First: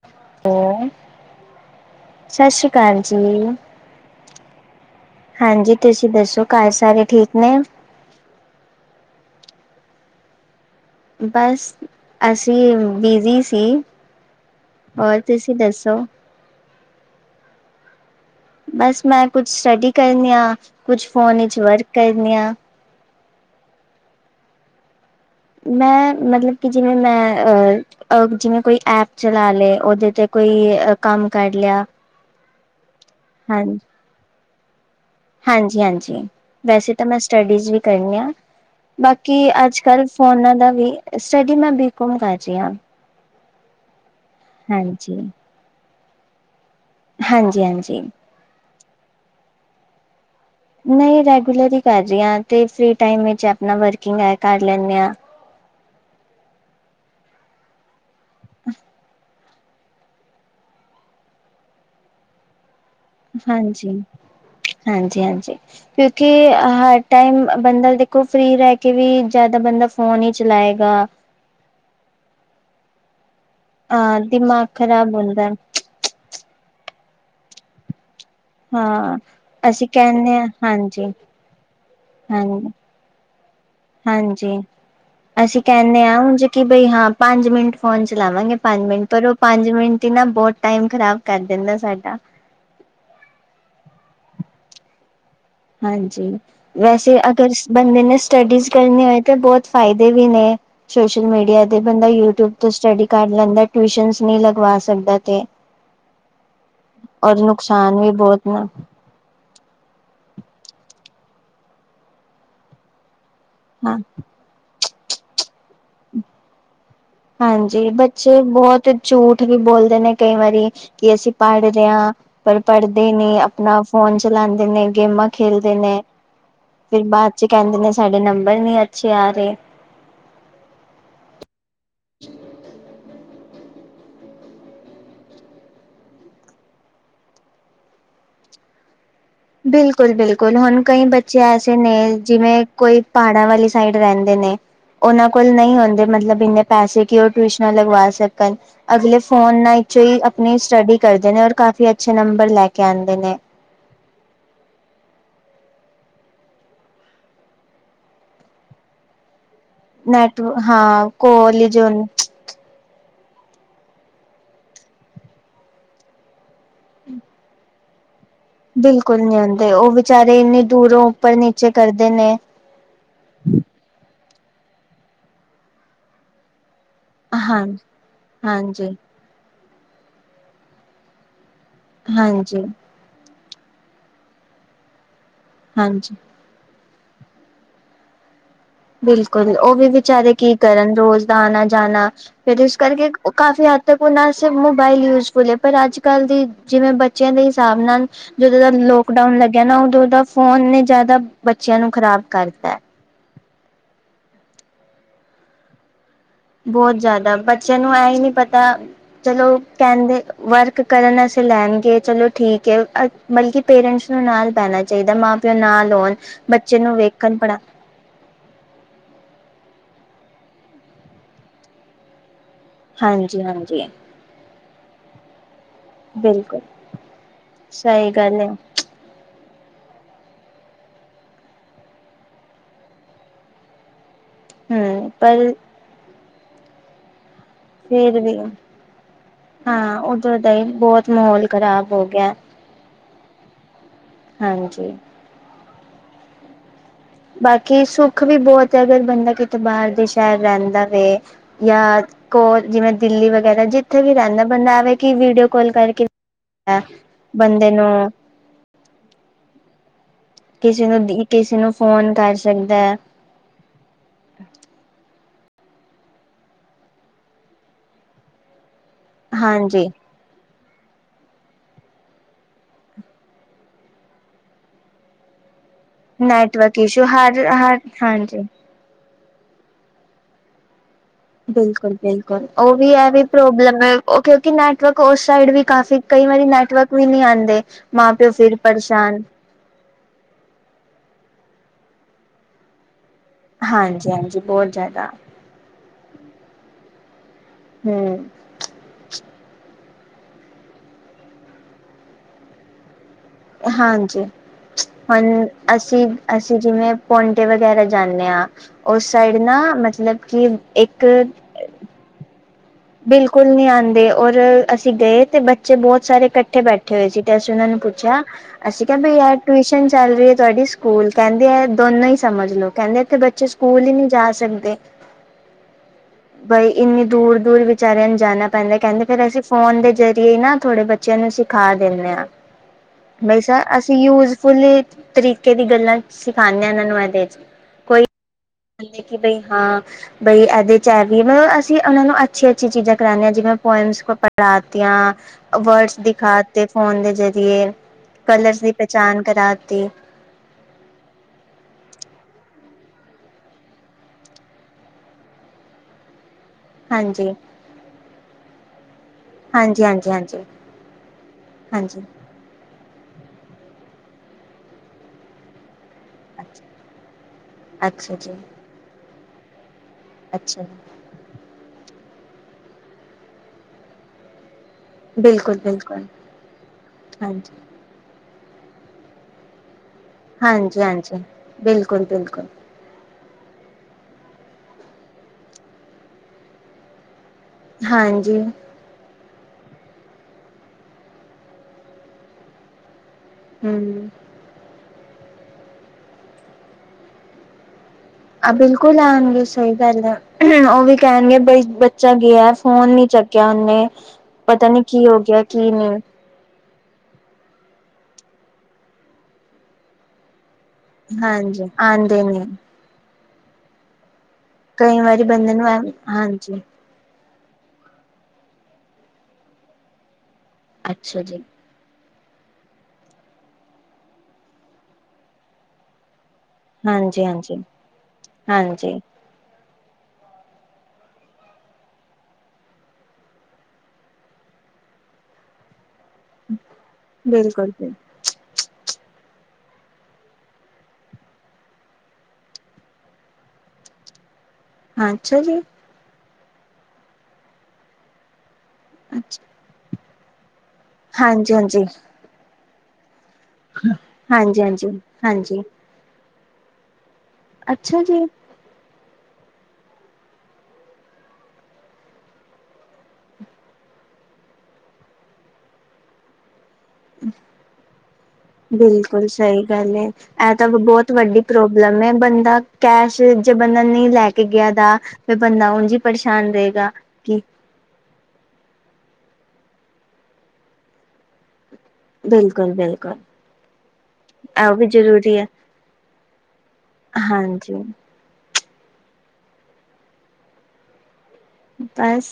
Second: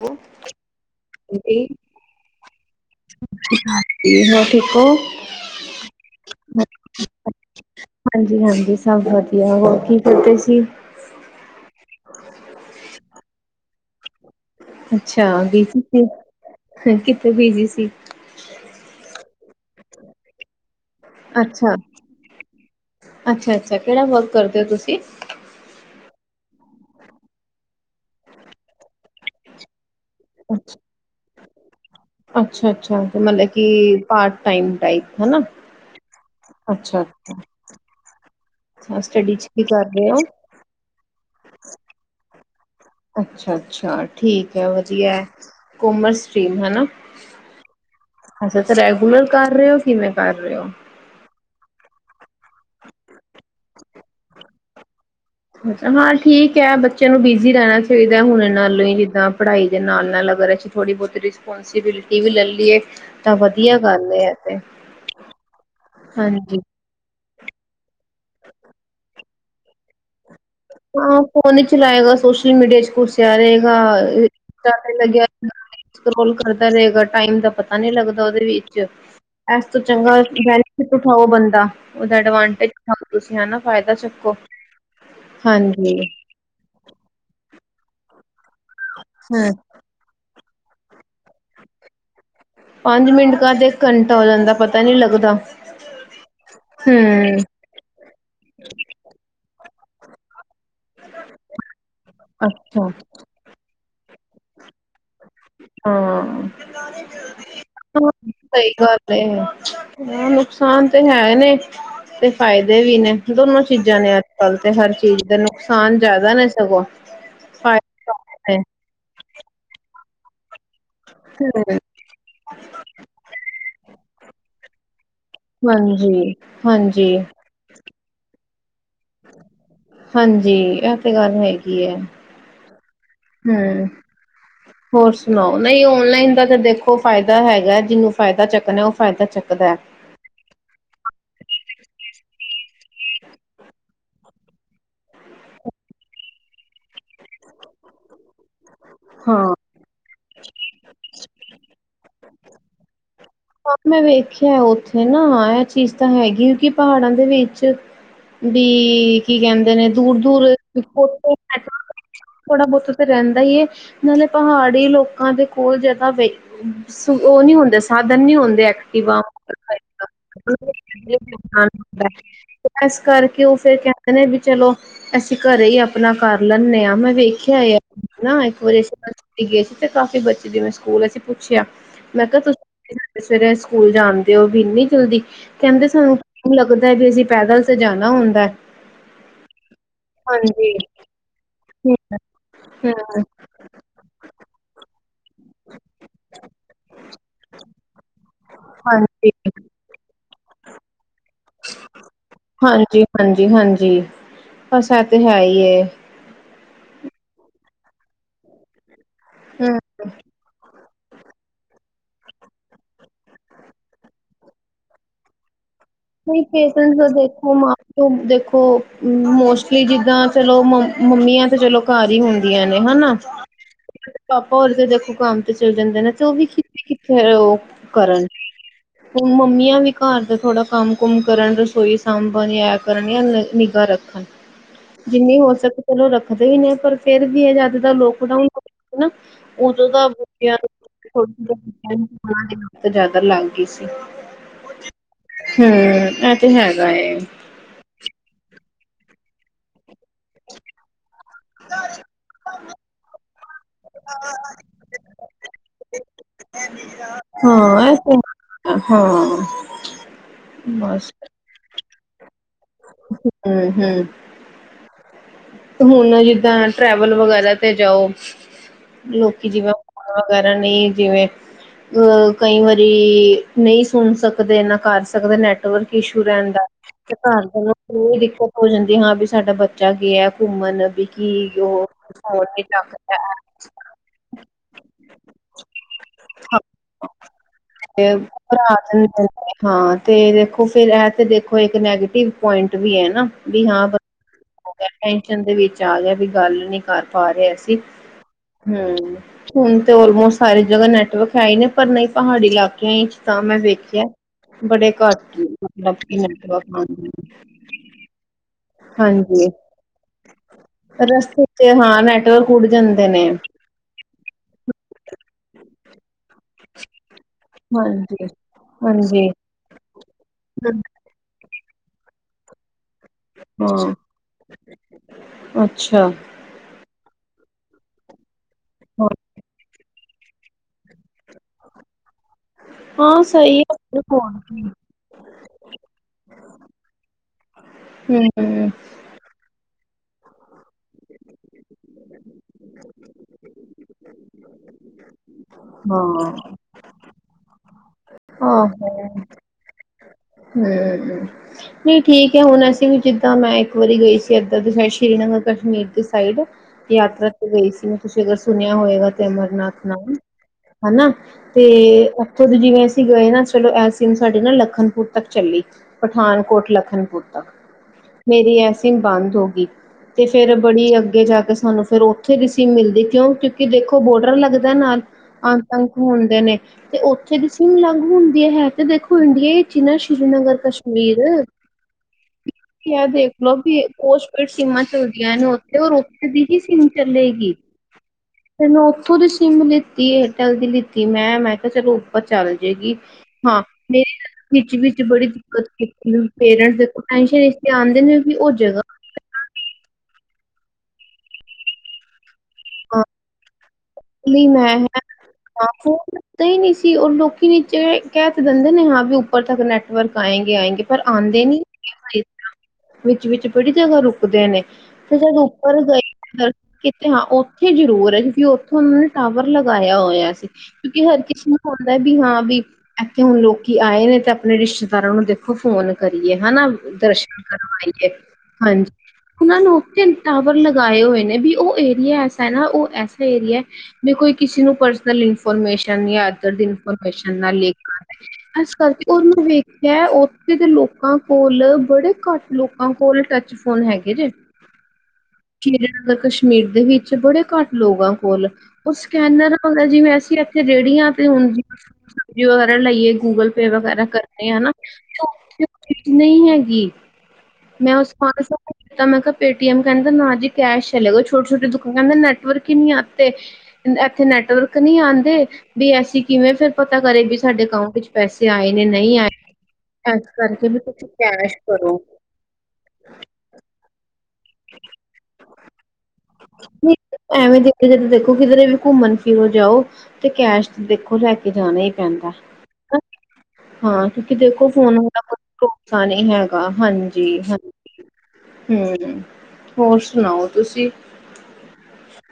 [unintelligible] ਲੋ hello, [inaudible] ਜੀ ਸਤਿ ਸ਼੍ਰੀ ਅਕਾਲ ਜੀ। [inaudible] ਜੀ ਹੋਰ ਠੀਕ ਹੋ? ਹਾਂਜੀ, ਤੁਸੀਂ ਦੱਸੋ ਘਰ ਸਾਰੇ ਠੀਕ ਨੇ? ਹਾਂਜੀ-ਹਾਂਜੀ ਸਭ ਵਧੀਆ [inaudible] ਹੋਰ ਕੀ ਕਰਦੇ ਸੀ। ਬਸ ਅਸੀਂ ਬਿਜ਼ੀ ਸੀ। ਹੋਰ ਅੱਛਾ ਤੁਸੀਂ ਬੀਜੀ ਦੱਸੋ? ਸੀ, ਫਿਰ ਕਿੱਥੇ ਬੀਜੀ ਸੀ। ਬਸ ਮੈਂ ਕੁਛ ਸਟੱਡੀ ਕਰਨੀ ਹਾਂ, ਕੁਛ ਫੋਨ ਵਿੱਚ ਵਰਕ ਕਰਨੀ ਹਾਂ ਅੱਛਾ ਅੱਛਾ, ਕਿਹੜਾ ਵਰਕ ਕਰਦੇ ਹੋ ਤੁਸੀਂ? ਮੈਂ ਮਤਲਬ ਕਿ ਜਿਵੇਂ ਮੈਂ ਅਹ -ਅਹ ਜਿਵੇਂ ਕੋਈ ਐਪ ਚਲਾ ਲਏ ਔਦੇ ਤੇ ਕੋਈ ਅ ਕੰਮ ਕਰ ਲਿਆ। ਅੱਛਾ -ਅੱਛਾ ਮਤਲਬ ਹਾਂ ਕਿ ਪਾਰਟ ਟਾਈਮ ਟਾਈਪ ਹਨਾ। ਹਾਂਜੀ -ਹਾਂਜੀ ਵੈਸੇ ਤਾਂ ਮੈਂ ਅੱਛਾ-ਅੱਛਾ। ਸਟੱਡੀਜ਼ ਹੀ ਕਰਨੀਆਂ। ਅੱਛਾ ਅੱਛਾ ਸਟੱਡੀ ਬਾਕੀ 'ਚ ਕੀ ਅੱਜ ਕਰ ਕੱਲ ਰਹੇ ਹੋ? ਫੋਨਾਂ ਦਾ ਵੀ, ਸਟੱਡੀ ਮੈਂ ਬਿਲਕੁਲ ਕਰ ਦੀ ਹਾਂ। ਅੱਛਾ -ਅੱਛਾ ਠੀਕ ਹੈ ਹਾਂਜੀ, ਵਧੀਆ ਕੋਮਰਸ ਸਟਰੀਮ ਹੈਨਾ। ਹਾਂਜੀ -ਹਾਂਜੀ। ਅੱਛਾ ਤਾਂ ਰੈਗੂਲਰ ਕਰ ਰਹੇ ਹੋ ਕਿਵੇਂ ਕਰ ਰਹੇ ਹੋ? ਨਹੀਂ ਰੈਗੂਲਰ ਹੀ ਕਰ ਰਹੀ ਹਾਂ ਤੇ ਫਰੀ ਟਾਈਮ ਵਿੱਚ ਆਪਣਾ ਵਰਕਿੰਗ ਏ ਕਰ ਲੈਂਦੇ ਹਾਂ। ਹਾਂ ਠੀਕ ਹੈ। ਬੱਚਿਆਂ ਨੂੰ ਬਿਜੀ ਰਹਿਣਾ ਚਾਹੀਦਾ। ਹੁਣ ਨਾਲੋਂ ਹੀ ਜਿੱਦਾਂ ਪੜ੍ਹਾਈ ਦੇ ਨਾਲ -ਨਾਲ ਅਗਰ ਅਸੀਂ ਥੋੜ੍ਹੀ ਬਹੁਤੀ ਰਿਸਪੋਂਸੀਬਿਲਿਟੀ ਵੀ ਲੈ ਲਈਏ। ਤਾਂ ਵਧੀਆ ਹਾਂਜੀ, ਗੱਲ ਹੈ ਤੇ ਹਾਂਜੀ -ਹਾਂਜੀ ਕਿਉਂਕਿ ਹਾਂਜੀ ਅ ਹ ਟਾਈਮ ਬੰਦਾ ਦੇਖੋ ਫਰੀ ਰਹਿ ਕੇ ਵੀ ਜਿਆਦਾ ਬੰਦਾ ਫੋਨ ਹੀ ਚਲਾਏਗਾ। ਹਾਂ ਫੋਨ ਹੀ ਚਲਾਏਗਾ, ਸੋਸ਼ਲ ਮੀਡੀਆ ਚ ਘੁਸਿਆ ਰਹੇਗਾ [inaudible] ਹਾਂ ਦਿਮਾਗ ਖ਼ਰਾਬ ਹੁੰਦਾ ਸਕਰੋਲ ਕਰਦਾ ਰਹੇਗਾ ਟਾਈਮ ਦਾ ਪਤਾ ਨੀ ਲੱਗਦਾ ਔਦੇ ਵਿੱ ਚ ਹਾਂ। ਇਸ ਤੋਂ ਅਸੀਂ ਚੰਗਾ ਕਹਿੰਦੇ ਹਾਂ ਬੈਨੀਫਿਟ ਹਾਂਜੀ, ਉਠਾਓ ਬੰਦਾ, ਔਦਾ ਹਾਂਜੀ, ਐਡਵਾਂਟਜ ਹੁਣ ਤੁਸੀਂ ਹੈਨਾ ਫਾਇਦਾ ਚੱਕੋ। ਹਾਂਜੀ। ਅਸੀਂ ਹਾਂਜੀ ਕਹਿੰਨੇ ਹਾਂ, ਉਝ ਕਿ ਬਈ ਹਾਂ ਪੰਜ ਮਿੰਟ ਫੋਨ ਚਲਾਵਾਂਗੇ। ਪੰਜ ਮਿੰਟ ਪਰ ਉਹ ਹਾਂ ਪੰਜ ਮਿੰਟ ਇ ਨਾ ਬਹੁਤ ਟਾਈਮ ਖ਼ਰਾਬ ਕਰ ਦਿੰਦਾ ਸਾਡਾ ਪੰਜ ਮਿੰਟ ਘਰਦੇ ਇੱਕ ਘੰਟਾ ਹੋ ਜਾਂਦਾ ਪਤਾ ਨਹੀਂ ਲੱਗਦਾ। ਹਾਂਜੀ, ਵੈਸੇ ਹਮ ਅਗਰ ਬੰਦੇ ਨੇ ਸਟੱਡੀਜ਼ ਕਰਨੀ ਹੋਏ, ਤਾਂ ਬਹੁਤ ਫ਼ਾਇਦੇ ਵੀ ਨੇ ਸੋਸ਼ਲ ਮੀਡੀਆ ਤੇ ਬੰਦਾ ਯੂਟਿਊਬ ਤੋਂ ਅੱਛਾ ਸਟੱਡੀ ਕਰ ਲੈਂਦਾ ਟਿਊਸ਼ਨਸ ਨਹੀਂ ਲਗਵਾ ਸਕਦਾ। ਤੇ ਹਾਂ, ਔਰ ਨੁਕਸਾਨ [inaudible] ਵੀ ਬਹੁਤ ਨਾ ਸਹੀ ਗੱਲ। ਤੇ [inaudible] ਨੁਕਸਾਨ ਤੇ [inaudible] ਹੈ ਨੇ ਤੇ ਫਾਇਦੇ ਵੀ ਨੇ ਦੋਨੋ ਚ ਹਾਂ ਚੀਜ਼ਾਂ ਨੇ ਅੱਜ ਕੱਲ ਤੇ ਹਰ ਚੀਜ਼ ਦਾ ਨੁਕਸਾਨ ਜ਼ਿਆਦਾ ਨੇ ਸਗੋਂ। ਹਾਂਜੀ, ਫਾਇਦੇ ਬੱਚੇ ਘੱਟ ਨੇ। ਬੋਤ ਝੂਠ ਵੀ ਬੋਲਦੇ ਨੇ ਕਈ ਵਾਰੀ ਕਿ ਅਸੀਂ ਪੜ੍ਹ ਹੂੰ, ਰਿਆ। ਪਰ ਪੜ੍ਹਦੇ ਨੀ ਆਪਣਾ ਫੋਨ ਚਲਾਉਂਦੇ ਨੇ, ਗੇਮਾਂ ਖੇਲਦੇ ਨੇ। ਹਾਂਜੀ ਹਾਂਜੀ। ਚੇ ਕਹਿੰਦੇ ਨੇ ਸਾਡੇ ਨੰਬਰ ਨੀ ਅੱਛੇ ਆ ਰਹੇ। ਹਾਂਜੀ ਇਹ ਤੇ ਗੱਲ ਹੈਗੀ ਹੈ। ਹਮ। ਹਮ। [inaudible] ਹੋਰ ਸੁਣਾਓ, ਨਹੀਂ ਔਨਲਾਈਨ ਦਾ ਤਾਂ ਦੇਖੋ ਫਾਇਦਾ ਹੈਗਾ ਜਿਹਨੂੰ ਫਾਇਦਾ ਚੱਕਣਾ ਔਹ ਫਾਇਦਾ ਚੱਕ। ਬਿਲ। ਕੁਲ ਬਿਲਕੁਲ ਹੁਣ ਕਈ ਬੱਚੇ ਐਸੇ ਨੇ ਜਿਵੇਂ ਕੋਈ ਪਹਾੜਾਂ ਵਾਲੀ ਸਾਈਡ ਰਹਿੰਦੇ ਨੇ। ਔਹਨਾਂ ਕੋਲ ਨਹੀਂ ਹੁੰਦੇ ਮਤਲਬ ਇੰਨੇ ਪੈਸੇ ਕਿ ਉਹ ਟਿਊਸ਼ਨਾਂ ਲੱਗਵਾ ਸਕਣ। ਅਗਲੇ ਹਾਂ ਫੋਨ ਨਾ ਚੋਂ ਹੀ। ਆਪਣੀ ਸਟੱਡੀ ਕਰਦੇ ਨੇ ਔਰ ਕਾਫ਼ੀ ਅੱਛੇ ਨੰਬਰ ਲੈ ਕੇ ਆਉਂਦੇ ਨੇ। ਹਾਂ। ਮੈਂ ਵੇਖਿਆ ਉੱਥੇ ਨਾ ਇਹ ਚੀਜ਼ ਤਾਂ ਹੈਗੀ ਕਿ ਪਹਾੜਾਂ ਦੇ ਵਿੱਚ। ਵੀ ਕੀ ਕਹਿੰਦੇ ਨੇ ਦੂਰ - ਨੈਟ ਦੂਰ। ਹਾਂ ਕੋਲਜ ਥੋੜਾ ਬਹੁਤਾ ਰਹਿੰਦਾ ਹੀ ਹੈਏ ਨਾਲੇ। ਪਹਾੜੀ ਲੋਕਾਂ ਦੇ ਕੋਲ ਜਿਆਦਾ ਵਾਂਗ ਉਹ ਨੀ ਹੁੰਦਾ ਸਾਧਨ ਨੀ ਹੁੰਦਾ। ਬਿਲਕੁਲ ਐਕਟੀਵਾ। ਨੀ ਹੁੰਦੇ ਉਹ ਵਿਚਾਰੇ ਇੰਨੀ ਦੂਰੋਂ ਉੱਪਰ ਨੀਚੇ ਕਰਦੇ ਨੇ ਇਸ ਕਰਕੇ ਉਹ ਫਿਰ ਕਹਿੰਦੇ ਨੇ ਵੀ ਚੱਲੋ। ਅਸੀਂ ਘਰੇ ਹੀ ਆਪਣਾ ਕਰ ਲੈਂਦੇ ਹਾਂ। ਮੈਂ ਵੇਖਿਆ ਹਨ। ਇੱਕ ਵਾਰੀ ਅਸੀ ਗਏ ਸੀ ਤੇ ਕਾਫ਼ੀ ਬੱਚੇ ਦੀਵੇੈਂ ਸਕੂਲ ਅਸੀ ਪੁੱਛਿਆ। ਮੈਂ ਕਿਹਾ ਹਾਂਜੀ-ਹਾਂਜੀ-ਹਾਂਜੀ ਤੁਸੀਂ ਸਵੇਰੇ ਸਕੂਲ ਜਾਣਦੇ ਹੋ ਵੀ ਇਹਨੀ ਜਲਦੀ। ਕਹਿੰਦੇ। ਸਾਨੂੰ ਟਾਈਮ ਲੱਗਦਾ ਵੀ ਅਸੀਂ ਪੈਦਲ ਤੇ ਜਾਣਾ ਹੁੰਦਾ। ਬਿਲਕੁਲ। ਉਹ ਵੀ ਵਿਚਚਾਰੇ ਕੀ ਹਾਂਜੀ, ਕਰਨ ਰੋਜ਼ ਦਾ ਆਣਾ ਹੂੰ, ਜਾਣਾ ਫਿਰ ਇਸ ਕਰਕੇ। ਹੂੰ, ਕਾਫ਼ੀ ਹੱਦ ਤੱਕ ਉਹਨਾਂ ਸਿਰਫ ਮੋਬਾਇਲ ਯੂਜਫੁਲ ਹੈ। ਪਰ ਅੱਜ ਕੱਲ ਦੀ ਜਿਵੇਂ ਬੱਚਿਆਂ ਦੇ ਹਿਸਾਬ ਨਾਲ ਜਦੋਂ ਦਾ ਹਾਂਜੀ। ਲੋਕਡਾਊਨ ਲੱਗਿਆ ਨਾ। ਉਦੋਂ ਦਾ ਫੋਨ ਨੇ ਜ਼ਿਆਦਾ ਬੱਚਿਆਂ ਨੂੰ ਖ਼ਰਾਬ ਕਰਤਾ। ਹਾਂਜੀ, ਹਾਂਜੀ - ਹਾਂਜੀ। ਬਸ ਇਹ ਤੇ ਹੈ ਹੀ ਹੈ। ਬਹੁਤ ਜ਼ਿਆਦਾ ਬੱਚਿਆਂ ਨੂੰ ਇਹ ਹੀ ਨਹੀਂ ਪਤਾ। ਚੱਲੋ ਹੂੰ, ਕਹਿੰਦੇ ਵਰਕ ਕਰਨ ਅਸੀਂ ਲੈਣਗੇ ਚੱਲੋ ਠੀਕ ਹੈ। ਮਤਲਬ ਕਿ ਪੇਰੈਂਟਸ ਨੂੰ ਨਾਲ ਪੈਣਾ ਚਾਹੀਦਾ। ਮਾਂ- ਪਿਓ ਨਾਲ ਆਉਣ। ਨਹੀਂ ਪਰੇਂਟਸ ਜੋ ਦੇਖੋ ਮਾਂ - ਪਿਓ ਦੇਖੋ ਮੋਸਟਲੀ ਜਿੱਦਾਂ ਚਲੋ। ਮੰਮੀਆਂ ਤੇ ਚਲੋ ਘਰ ਹੀ ਹੁੰਦੀਆ। ਨੇ ਹਨਾ। ਹਾਂਜੀ ਹਾਂਜੀ ਪਾਪਾ ਹੋਰ ਤਾਂ ਦੇਖੋ ਕੰਮ ਤੇ ਚਲੇ ਜਾਂਦੇ ਨੇ। ਤੇ ਉਹ ਵੀ ਬਿਲਕੁਲ ਕਿੱਥੇ ਉਹ ਸਹੀ ਕਰਨ ਗੱਲ ਹੈ ਹੁਣ ਮੰਮੀਆਂ ਵੀ ਘਰ ਦਾ ਥੋੜਾ ਬਹੁਤ ਕੰਮ ਕੁਮ ਕਰਨ ਰਸੋਈ ਸਾਂਭਣ ਐ ਕਰਨ ਜਾਂ ਨਿੱਘਾ ਰੱਖਣ। ਹਮ ਜਿੰਨੀ ਪਰ ਹੋ ਸਕੇ ਚਲੋ ਰੱਖਦੇ ਹੀ ਨੇ। ਪਰ ਫੇਰ ਵੀ ਇਹ ਜਦ ਦਾ ਫੇਰ ਵੀ ਲੋਕਡਾਊਨ ਹੋਆ ਨਾਂ। ਉਦੋਂ ਹਾਂ ਤਾਂ ਉਧਰ ਦਾ ਹੀ ਬਹੁਤ ਮਾਹੌਲ ਖ਼ਰਾਬ ਹੋ ਗਿਆ [unintelligible] ਜ਼ਿਆਦਾ ਲੱਗ ਗਈ ਸੀ। ਹਾਂਜੀ। ਹਮ ਇਹ ਤੇ ਹੈਗਾ ਏ। ਬਾਕੀ ਸੁੱਖ ਵੀ ਬਹੁਤ ਹੈ। ਅਗਰ ਬੰਦਾ ਕਿਤੇ ਬਾਹਰ ਦੇਸ਼ ਸ਼ਹਿਰ ਰਹਿੰਦਾ ਵੇ ਜਾਂ ਕੋਈ। ਜਿਵੇਂ ਦਿੱਲੀ ਵਗੈਰਾ ਜਿੱਥੇ ਵੀ ਰਹਿੰਦਾ। ਬੰਦਾ ਆਵੇ ਕਿ ਵੀਡੀਓ ਕੋਲ ਕਰਕੇ ਬੰਦੇ ਹਾਂ ਨੂੰ ਇਹ ਤਾਂ ਹੈ। ਹਾਂ। ਕਿਸੇ ਬਸ ਨੂੰ ਕਿਸੇ ਨੂੰ ਫੋਨ ਕਰ ਸਕਦਾ ਹੈ। ਹਮ ਹਮ। ਹੁਣ ਜਿੱਦਾਂ ਟਰੈਵਲ ਵਗੈਰਾ ਤੇ ਜਾਓ। ਲੋਕੀ ਜਿਵੇ ਓਹ ਹਾਂਜੀ ਕਰਨ ਦੀ ਜਿਵੇਂ। ਅ ਕਈ ਵਾਰੀ ਨਹੀਂ ਸੁਣ ਸਕਦੇ ਨਾ ਕਰ ਸਕਦੇ। ਨੈਟਵਰਕ ਇਸ਼ੂ ਰਹਿਦਾ। ਨੈਟਵਰਕ ਇਸ਼ੂ ਘਰ ਹਰ ਦੀਆਂ ਹਰ ਕੋਈ ਹਾਂਜੀ ਦਿੱਕਤ ਹੋ ਜਾਂਦੀ। ਹਾਂ ਵੀ ਸਾਡਾ ਬੱਚਾ ਗਿਆ ਘੁੰਮਣ ਵੀ। ਕੀ ਉਹ ਬਿਲਕੁਲ - ਫੋਨ ਬਿਲਕੁਲ ਨੀ ਉਹ ਵੀ ਇਹ ਵੀ ਚੱਕਦਾ ਪ੍ਰੋਬਲਮ ਹੈ। ਕਿਉਂਕਿ ਨੈਟਵਰਕ ਉਸ ਸਾਈਡ ਵੀ ਕਾਫੀ। ਕਈ ਵਾਰੀ ਨੈਟਵਰਕ ਵੀ ਨਹੀਂ ਆਉਂਦੇ। ਮਾਂ - ਪਿਓ ਫਿਰ ਭਰਾ ਪਰੇਸ਼ਾਨ। ਦਿੰਦੇ ਹਾਂ ਤੇ ਦੇਖੋ। ਫਿਰ ਇਹ ਤੇ ਦੇਖੋ ਇੱਕ ਨੈਗੇਟਿਵ ਪੁਆਇੰਟ ਵੀ ਹੈ ਨਾਂ। ਹਾਂਜੀ - ਹਾਂਜੀ ਬਹੁਤ ਜ਼ਿਆਦਾ। ਟੈਸ਼ਨ ਦੇ ਵਿੱਚ ਆ ਗਿਆ ਵੀ। ਗੱਲ ਨਹੀਂ ਕਰ ਪਾ ਰਹੇ ਅਸੀਂ। ਹੂੰ ਹਮ ਹੁਣ ਤੇ ਆਲਮੋਸਟ ਸਾਰੀ ਜਗ੍ਹਾ ਨੈਟਵਰਕ ਹੈ ਹੀ ਨੇ। ਪਰ ਨਹੀਂ ਪਹਾੜੀ ਇਲਾਕਿਆਂ ਵਿੱਚ ਤਾਂ ਮੈਂ ਵੇਖਿਆ ਹਾਂਜੀ। ਬੜੇ ਘੱਟ ਹੁਣ ਮਤਲਬ ਅਸੀਂ ਕਿ ਅਸੀਂ ਨੈਟਵਰਕ ਜਿਵੇਂ ਆਂਦੇ ਨੇ ਪੋਂਟੇ ਵਗੈਰਾ ਜਾਂਦੇ ਹਾਂ ਉਸ ਸਾਈਡ ਹਾਂਜੀ ਨਾ ਮਤਲਬ ਕਿ ਇੱਕ। ਤੇ ਹਾਂ ਨੈ ਨੈਟਵਰਕ ਉਠ ਜਾਂਦਾ ਏ। ਬਿਲਕੁਲ ਨਹੀਂ ਆਉਂਦੇ। ਔਰ ਅਸੀਂ ਗਏ ਤੇ ਬੱਚੇ ਬਹੁਤ ਸਾਰੇ ਇਕੱਠੇ ਬੈਠੇ ਹੋਏ ਸੀ। ਤੇ ਅਸੀਂ ਉਹਨਾਂ ਨੂੰ ਪੁੱਛਿਆ। ਹਾਂਜੀ ਅਸੀਂ ਕਿਹਾ ਬਈ ਹਾਂਜੀ ਇਹ ਟਿਊਸ਼ਨ ਚੱਲ ਰਹੀ ਹੈ। ਤੁਹਾਡੀ ਸਕੂਲ ਦੀ। ਕਹਿੰਦੇ ਹੈ ਦੋਨੋ ਹੀ ਸਮਝ ਲੋਓ ਕਹਿੰਦੇ ਬੱਚੇ ਸਕੂਲ ਹੀ ਹਾਂ ਨਹੀਂ ਜਾ ਸਕਦੇ ਅੱਛਾ ਬਈ ਇੰਨੀ ਦੂਰ ਦੂਰ ਵਿਚਾਰਿਆਂ ਨੂੰ ਜਾਣਾ ਪੈਂਦਾ ਕਹਿੰਦੇ ਹਾਂ ਫੇਰ ਅਸੀਂ ਫੋਨ ਦੇ ਜ਼ਰੀਏ ਹੀ ਨਾ ਥੋੜੇ ਬੱਚੇ ਬੱਚਿਆਂ ਨੂੰ ਸਿਖਾ ਦਿੰਦੇ ਹਾਂ ਹਾਂ ਬਈ ਸਹੀ ਸਰ ਅਸੀਂ ਹੈ ਯੂਜਫੁਲੀ ਤਰੀਕੇ ਦੀ ਗੱਲਾਂ ਸਿਖਾਉਂਦੇ ਹਾਂ ਇਹਨਾਂ ਨੂੰ ਇਹਦੇ ਚ। ਹਮ ਹਮ। ਜਿਵੇ ਕਿ ਬਈ ਹਾਂ ਬਈ ਇਹਦੇ ਚ ਇਹ ਵੀ ਮਤਲਬ ਅਸੀਂ ਉਹਨਾਂ ਨੂੰ ਅੱਛੀ ਅੱਛੀ ਚੀਜ਼ਾਂ ਕਰਾਨੇ ਆ ਜਿਵੇਂ ਪੋਇਮਸ ਕੋ ਪੜਾਤੀਆਂ ਵਰਡਸ ਹਾਂ ਦਿਖਾਤੇ। ਫੋਨ ਦੇ ਜ਼ਰੀਏ ਕਲਰਸ ਆਹੋ ਦੀ ਪਹਿਚਾਣ ਕਰਾਤੀ। ਹਮ। ਨਹੀਂ ਠੀਕ ਹੈ ਹੁਣ ਅਸੀਂ ਵੀ ਜਿੱਦਾਂ ਮੈਂ ਇੱਕ ਵਾਰੀ ਗਈ ਸੀ ਇੱਧਰ ਦੇ ਸਾਇਡ ਸ਼੍ਰੀਨਗਰ ਕਸ਼ਮੀਰ ਦੇ ਸਾਈਡ। ਯਾਤਰਾ ਹਾਂਜੀ ਤੇ ਗਈ ਸੀ ਮੈਂ ਤੁਸੀਂ ਅਗਰ ਸੁਣਿਆ ਹੋਏਗਾ। ਤੇ ਹਾਂਜੀ ਅਮਰਨਾਥ ਹਾਂਜੀ ਨਾਮ ਹਾਂਜੀ ਹਨਾ ਤੇ ਹਾਂਜੀ ਇਥੋ ਦੀ ਜਿਵੇਂ ਅਸੀਂ ਗਏ ਨਾ ਚਲੋ ਐ ਸੀਮ ਸਾਡੀ ਨਾ ਲਖਨਪੁਰ ਤੱਕ ਚੱਲੀ। ਪਠਾਨਕੋਟ ਲਖਨਪੁਰ ਤੱਕ ਅੱਛਾ ਜੀ ਮੇਰੀ ਐ ਸੀਮ ਬੰਦ ਹੋ ਗਈ। ਤੇ ਫੇਰ ਅੱਛਾ ਜੀ ਬੜੀ ਅੱਗੇ ਜਾ ਕੇ ਸਾਨੂੰ ਫੇਰ ਉੱਥੇ ਦੀ ਸੀਮ ਮਿਲਦੀ ਕਿਉਂ ਕਿਉਂਕਿ ਦੇਖੋ ਬੋਡਰ ਲੱਗਦਾ ਨਾਲ। ਬਿਲਕੁਲ ਆਤੰਕ ਬਿਲਕੁਲ ਹੁੰਦੇ ਨੇ ਤੇ ਉੱਥੇ ਦੀ ਹਾਂਜੀ ਸਿੰਮ ਅਲੰਗ ਹੁੰਦੀ ਹੈ ਤੇ ਦੇਖੋ ਇੰਡੀਆ ਚੀ ਨਾ ਸ਼੍ਰੀਨਗਰ ਹਾਂਜੀ ਕਸ਼ਮੀਰ। ਹਾਂਜੀ ਬਿਲਕੁਲ ਬਿਲਕੁਲ ਤੁਸੀਂ ਇਹ ਦੇਖਲੋ ਵੀ ਪੋਸਟਪੇਡ ਸੀਮਾਂ ਚੱਲਦੀਆਂ ਨੇ ਉੱਥੇ ਔਰ ਉੱਥੇ ਦੀ ਹੀ ਸੀਮ ਚੱਲੇਗੀ। ਹਾਂਜੀ। ਮੈ ਉੱਥੋਂ ਦੀ ਸਿਮ ਲਿੱਤੀ ਏਅਰਟੈਲ ਦੀ ਲਿੱਤੀ ਮੈਂ। ਮੈਂ ਕਿਹਾ ਚਲੋ ਉਪਰ ਚੱਲ ਜਏਗੀ। ਹੂੰ ਵਿੱਚ ਵਿਚ ਬੜੀ ਦਿੱਕਤ ਕੀਤੀ। ਪੇਰੈਂਟਸ ਦੇਖੋ ਟੈਸ਼ਨ ਚ ਤੇ ਆਉਂਦੇ ਨੇ ਵੀ ਉਹ ਆਹ ਜਗ੍ਹਾ ਬਿਲਕੁਲ ਰਹਣਗੇ, ਸਹੀ ਗੱਲ ਹੈ। ਉਹ ਵੀ ਕਹਿਣਗੇ ਬਈ ਬੱਚਾ ਗਿਆ ਫੋਨ ਹਾਂ, ਨੀ ਚੱਕਿਆ ਉਹਨੇ, ਪਤਾ ਨੀ ਕੀ ਹੋ ਗਿਆ ਕੀ ਨਹੀ। ਪਤਾ ਹੀ ਨਹੀਂ ਸੀ, ਉਹ ਲੋਕੀ ਵੀ ਕਹਿ ਤੇ ਦਿੰਦੇ ਨੇ ਹਾਂ ਵੀ ਉੱਪਰ ਤੱਕ ਨੈਟਵਰਕ ਆਏਂਗੇ, ਆਏਂਗੇ ਪਰ ਆਉਂਦੇ ਨੀ। ਹਾਂਜੀ ਆਂਦੇ ਨੇ ਵਿੱਚ ਵਿਚ ਬੜੀ ਜਗਾ ਰੁਕਦੇ ਨੇ। ਕਈ ਵਾਰੀ ਜਦ ਬੰਦੇ ਨੂੰ ਉੱਪਰ ਗਏ ਹਾਂਜੀ ਤੇ ਹਾਂ ਉੱਥੇ [unintelligible] [unintelligible] ਉੱਥੋਂ ਉਹਨਾ ਨੇ ਟਾਵਰ ਲਗਾਇਆ ਹੋਇਆ ਸੀ ਕਿਉਂਕਿ ਹਰ ਅੱਛਾ ਜੀ ਕਿਸੇ ਨੂੰ ਹੁੰਦਾ ਵੀ ਹਾਂ ਵੀ ਇੱਥੇ ਹੁਣ ਲੋਕੀ ਆਏ ਨੇ ਤੇ ਆਪਣੇ ਰਿਸ਼ਤੇਦਾਰਾਂ ਨੂੰ ਦਿੱ ਫੋਨ ਕਰੀਏ ਹਨਾ ਹਾਂਜੀ ਦਰਸ਼ਨ ਹਾਂਜੀ ਕਰਵਾਈਏ ਹਾਂਜੀ। ਉਹਨਾਂ ਨੂੰ ਉਥੇ ਟਾਵਰ ਲਗਾਏ ਹੋਏ ਨੇ ਵੀ ਉਹ ਏਰੀਆ ਐਸਾ ਨਾ ਉਹ ਐਸਾ ਏਰੀਆ ਕੋਈ ਕਿਸੇ ਨੂੰ ਪਰਸਨਲ ਇਨਫੋਰਮੇਸ਼ਨ [unintelligible] ਇਨਫੋਰਮੇਸ਼ਨ ਬਿਲਕੁਲ ਬਿਲ [unintelligible] ਇਸ ਕਰਕੇ [unintelligible] ਵੇਖਿਆ ਉੱਥੇ ਦੇ ਲੋਕਾਂ ਕੋਲ ਬੜੇ ਘੱਟ ਲੋਕ ਕੋਲ ਟੱਚ ਫੋਨ ਹੈਗੇ ਜੇ। ਅੱਛਾ ਜੀ। ਸ਼੍ਰੀਨਗਰ ਕਸ਼ਮੀਰ ਦੇ ਵਿੱਚ ਬੜੇ ਘੱਟ ਲੋਕਾਂ ਕੋਲ ਉਹ ਅੱਛਾ ਸਕੈਨਰ ਮਤਲਬ ਜਿਵੇੈ ਅਸੀ ਥੇ ਰੇਹੜੀਆਂ ਤੇ ਹੁਣ ਹਾਂਜੀ ਹਾਂਜੀ ਵਗੈਰਾ ਲਈਏ ਗੂਗਲ ਪੇ ਵਗੈਰਾ ਕਰਨੇ ਹਾਂ ਹਾਂਜੀ ਨਾ ਹਾਂਜੀ ਹਾਂਜੀ ਨਹੀਂ ਹੈਗੀ ਮੈਂ ਅੱਛਾ ਉਸ ਜੀ ਤਾਂ ਮੈਂ ਕਿਹਾ ਪੇਟੀਐਮ ਕਹਿੰਦਾ ਨਾ ਜੀ ਕੈਸ਼ ਚਲੇਗਾ ਛੋਟੀ ਛੋਟੀ ਦੁਕਾਨ ਮੇ ਨੈਟਵਰਕ ਹੀ ਨਹੀਂ ਆ ਤੇ ਇੱਥੇ ਨੈਟਵਰਕ ਨਹੀ ਆਂਦੇ ਵੀ ਅਸੀ ਕਿਵੇਂ ਫੇਰ ਪਤਾ ਕਰੇ ਵੀ ਸਾਡੇ ਅਕਾਊਂਟ ਵਿੱਚ ਪੈਸੇ ਆਏ ਨੇ ਨਹੀਂ ਬਿਲਕੁਲ ਆਏ ਸਹੀ ਗੱਲ ਹੈ ਇਹ ਤਾਂ ਕਰਕੇ ਵੀ ਤੁਸੀਂ ਬਹੁਤ ਵੱਡੀ ਕੈਸ਼ ਕਰੋ। ਪ੍ਰੋਬਲਮ ਹੈ, ਬੰਦਾ ਕੈਸ਼ ਜੇ ਬੰਦਾ ਨਹੀਂ ਲੈ ਕੇ ਗਿਆ ਦਾ ਫੇਰ ਬੰਦਾ ਉਂਝ ਹੀ ਪਰੇਸ਼ਾਨ ਰਹੇਗਾ। ਨਹੀਂ ਕਿ ਐਵੇਂ ਦੇ ਕਿਧਰ ਦੇਖੋ ਕਿਧਰੇ ਵੀ ਘੁੰਮਣ ਫਿਰਨ ਜਾਓ, ਤੇ ਕੈਸ਼ ਦੇਖੋ ਲੈ ਕੇ ਜਾਣਾ ਪੈਂਦਾ। ਬਿਲਕੁਲ ਹੈ। ਬਿਲਕੁਲ। ਹਾਂ ਕਿਉਂਕਿ ਦੇਖੋ ਫੋਨ ਦਾ ਕੋਈ ਭਰੋਸਾ ਨਹੀਂ ਹੈਗਾ, ਹਾਂਜੀ ਹਾਂਜੀ। ਫੇਰ ਹੋਰ ਸੁਣਾਓ ਤੁਸੀ? ਬਸ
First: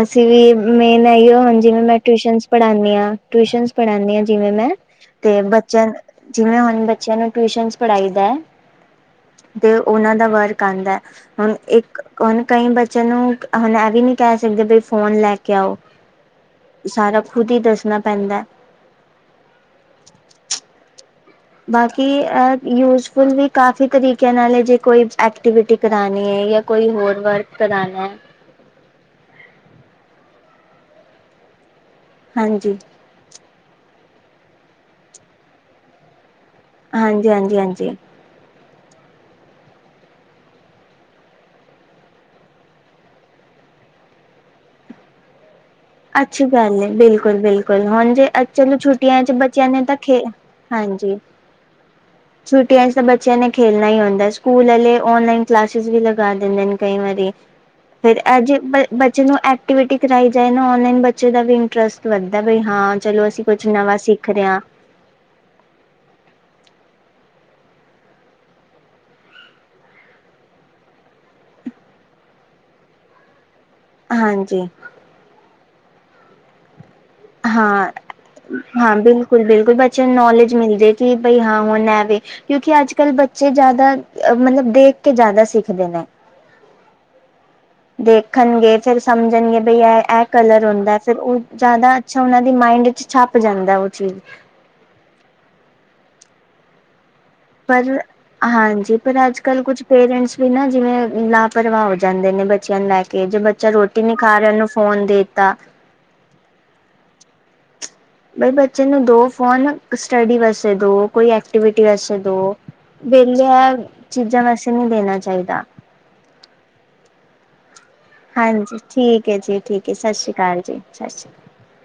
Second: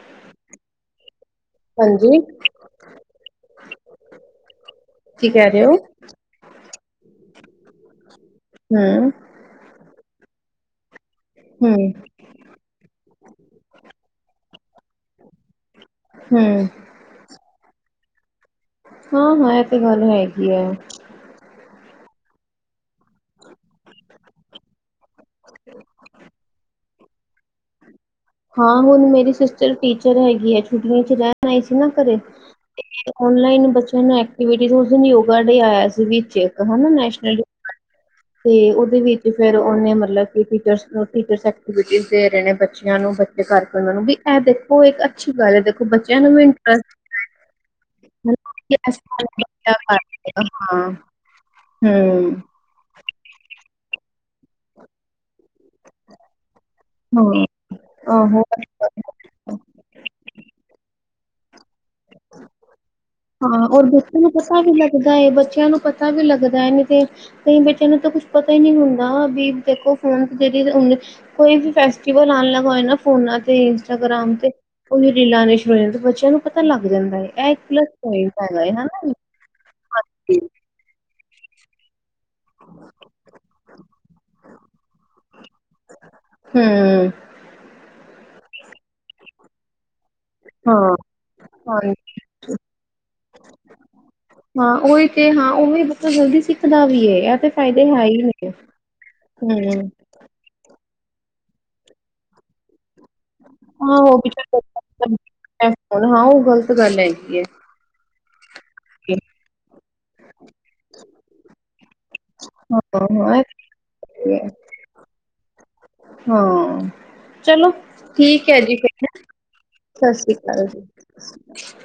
ਅਸੀ ਵੀ ਮੇਨ ਏਈਓ ਹੁਣ ਜਿਵੇਂ ਮੈਂ ਹਾਂਜੀ ਟਿਊਸ਼ਨ ਪੜਾਨੀ ਹਾਂ ਟਿਊਸ਼ਨ ਪੜਾਨੀ ਹਾਂ ਜਿਵੇਂ ਮੈਂ ਕੀ ਤੇ ਕਹਿ ਰਹੇ ਹੋ? ਬੱਚਿਆਂ ਜਿਵੇਂ ਹੁਣ ਬੱਚਿਆਂ ਨੂੰ ਟਿਊਸ਼ਨਸ ਪਢਾ਼ਈ ਦਾ ਹੂੰ। ਤੇ ਉਹਨਾਂ ਦਾ ਵਰਕ ਆਦਾ ਹੁਣ ਹੂੰ ਇੱਕ ਹੁਣ ਕਈ ਬੱ ਚਿਆਂ ਨੂੰ ਹੁਣ ਇਹ ਵੀ ਨੀ ਕਹਿ ਸਕਦੇ ਬਈ ਫੋਨ ਲੈ ਕੇ ਆੳ। ਹੂੰ। ਸਾਰਾ ਖੁਦ ਹੀ ਦੱਸਣਾ ਪੈਂਦਾ। ਹਾਂ ਇਹ ਤੇ ਗੱਲ ਹੈਗੀ ਏ। ਬਾਕੀ ਏ ਯੂਜਫੁਲ ਵੀ ਕਾਫੀ ਤਰੀਕਿਆਂ ਨਾਲ ਹੈ ਜੇ ਕੋਈ ਐਕਟੀਵਿਟੀ ਕਰਾਣੀ ਹੈ ਯਾ ਕੋਈ ਹੋਰ ਵਰਕ ਕਰਾਣਾ। ਹਾਂ ਹੁਣ ਮੇਰੀ ਸਿਸਟਰ ਟੀਚਰ ਹੈਗੀ ਹੈ ਛੁੱਟੀਆਂ ਚ ਰਹਿਣ ਆਈ ਸੀ ਨਾ ਘਰੇ। ਹਾਂਜੀ। ਔਨਲਾਈਨ ਬੱਚਿਆਂ ਨੂੰ ਐਕਟੀਵਿਟੀ ਉਸ ਦਿਨ ਯੋਗਾ ਡੇ ਆਇਆ ਸੀ ਵਿੱਚ ਹਨਾ ਨੈਸ਼ਨਲ ਹਾਂਜੀ-ਹਾਂਜੀ, ਹਾਂਜੀ। ਤੇ ਉਹਦੇ ਵਿੱਚ ਫੇਰ ਉਹਨੇ ਮਤਲਬ ਕਿ ਟੀਚ੍ਸ ਪ੍ਰੋ ਐਕਟੀਵਿਟੀ ਦੇ ਰਹੇ ਨੇ ਬੱਚਿਆਂ ਨੂੰ ਬ ਚੇ ਕਰਕੇ ਉਹਨਾਂ ਨੂੰ ਵੀ ਇਹ ਦੇਖੋ ਇੱਕ ਅੱਛੀ ਗੱਲ ਹੈ ਦੇਖੋ ਬੱਚਿਆਂ ਨੂੰ ਵੀ ਅੱਛੀ ਗੱਲ ਏ ਇੰਟਰਸਟ ਬਿਲਕੁਲ-ਬਿਲਕੁਲ ਹੁਣ ਜੇ ਚਲੋ ਛੁੱਟੀਆ ਚ ਬੱਚਿਆਂ ਹਾਂ ਨੇ ਤਾਂ ਖੇਲ ਹਾਂਜੀ। ਹੂੰ। ਛੁੱਟੀਆਂ ਚ ਤਾਂ ਬੱਚਿਆਂ ਨੇ ਖੇਲਣਾ ਹੀ ਹੁੰਦਾ ਸਕੂਲ ਵਾਲੇ ਓਨਲਾਈਨ ਕਲਾਸਿਸ ਵੀ ਲਗਾ ਦਿੰਦੇ ਨੇ। ਕਈ ਹੂੰ ਵਾਰੀ ਹਾਂ ਫੇਰ ਆਹੋ ਅੱਜ ਬ ਬੱਚੇ ਨੂੰ ਐਕਟੀਵਿਟੀ ਕਰਾਈ ਜਾਏ ਓਨਲਾਈਨ ਬੱਚੇ ਦਾ ਵੀ ਇੰਟਰਸਟ ਵੱਧਦਾ ਬਈ ਹਾਂ ਚਲੋ ਅਸੀਂ ਹਾਂ ਕੁਛ ਔਰ ਨਵਾਂ ਬੱਚਿਆਂ ਨੂੰ ਸਿੱਖ ਰਹੇ ਪਤਾ ਹਾਂ ਵੀ ਲੱਗਦਾ ਹੈ ਬੱਚਿਆਂ ਨੂੰ ਪਤਾ ਵੀ ਲੱਗਦਾ ਏ ਨੀ ਤੇ ਕਈ ਬੱਚਿਆਂ ਨੂੰ ਤਾਂ ਕੁਛ ਪਤਾ ਹੀ ਨੀ ਹੁੰਦਾ ਵੀ ਦੇਖੋ ਫੋਨ ਜਿਹੜੀ ਹੁਣ ਕੋਈ ਵੀ ਫੈਸਟੀਵਲ ਆਉਣ ਲੱਗਾ ਹੋਏ ਨਾ ਫੋਨਾਂ ਤੇ ਇੰਸਟਾਗ੍ਰਾਮ ਤੇ ਹਾਂਜੀ ਉਹੀ ਰੀਲਾਂ ਨੇ ਜਾਂ ਬੱਚਿਆਂ ਨੂੰ ਪਤਾ ਲੱਗ ਜਾਂਦਾ ਹੈ ਇਹ ਪ ਠੀਕ ਹੇਗਾ ਏ ਹਨਾ। ਬਿਲਕੁਲ ਬੱਚਿਆਂ ਨੂੰ ਹੂੰ, ਨੌਲੇਜ ਮਿਲਦੀ ਏ ਕਿ ਬਈ ਹਾਂ ਹੁਣ ਐ ਵੇ। ਕਿਉਂਕਿ ਅੱਜ ਕੱਲ੍ਹ ਬੱਚੇ ਜਾਦਾ ਮਤਲਬ ਦੇਖ ਕੇ ਜਾਦਾ ਸਿੱਖਦੇ ਨੇ। ਹੂੰ। ਦੇਖਣਗੇ ਫੇਰ ਸਮਝਣਗੇ ਬਈ ਇਹ-ਇਹ ਕਲਰ ਹਾਂ, ਹੁੰਦਾ ਫਿਰ ਉਹ ਜਾਦਾ ਅੱਛਾ ਉਹਨਾਂ ਦੀ ਮਾਇੰਡ ਚ ਛਪ ਜਾਂਦਾ ਉਹ ਚੀਜ਼। ਹਾਂ ਉਹੀ ਤੇ, ਹਾਂ ਉਹੀ ਬੱਚਾ ਜਲਦੀ ਸਿੱਖਦਾ ਵੀ ਏ ਏ ਤੇ ਪਰ ਫਾਇਦੇ ਹੈ ਹੀ ਨੇ। ਹਾਂਜੀ, ਪਰ ਅੱਜ ਕੱਲ ਕੁੱਝ ਹੂੰ, ਪੇਰੈਂਟਸ ਵੀ ਨਾਂ ਜਿਵੇਂ ਲਾਪਰਵਾਹ ਹੋ ਜਾਂਦੇ ਨੇ ਬੱਚਿਆਂ ਨੂੰ ਲੈ ਕੇ ਜੇ ਬੱਚਾ ਰੋਟੀ ਨੀ ਖਾ ਰਿਹਾ ਉਹਨੂੰ ਫੋਨ ਦੇਤਾ। ਹੁਣ ਹਾਂ ਉਹ ਗ਼ਲਤ ਗੱਲ ਹੈਗੀ ਏ। ਬਈ ਬੱਚੇ ਨੂੰ ਦੋ ਫੋਨ ਸਟੱਡੀ ਵਾਸਤੇ ਦੋ, ਕੋਈ ਐਕਟੀਵਿਟੀ ਵਾਸਤੇ ਦੋ ਹਾਂ, ਹਾਂ ਇਹ ਵਿਹਲਿਆ ਤੇ ਚੀਜ਼ਾਂ ਹੈ ਵਾਸਤੇ ਨਹੀ ਦੇਣਾ ਚਾਹੀਦਾ। ਹਾਂ, ਚਲੋ ਠੀਕ ਹੈ ਜੀ ਹਾਂਜੀ ਫਿਰ ਹੈ ਠੀਕ ਜੀ ਠੀਕ ਹੈ ਸਤਿ ਸਸ ਸ਼੍ਰੀ ਸ੍ਰੀ ਅਕਾਲ ਕਾਲ ਸਤਿ ਸ਼੍ਰੀ ਜੀ।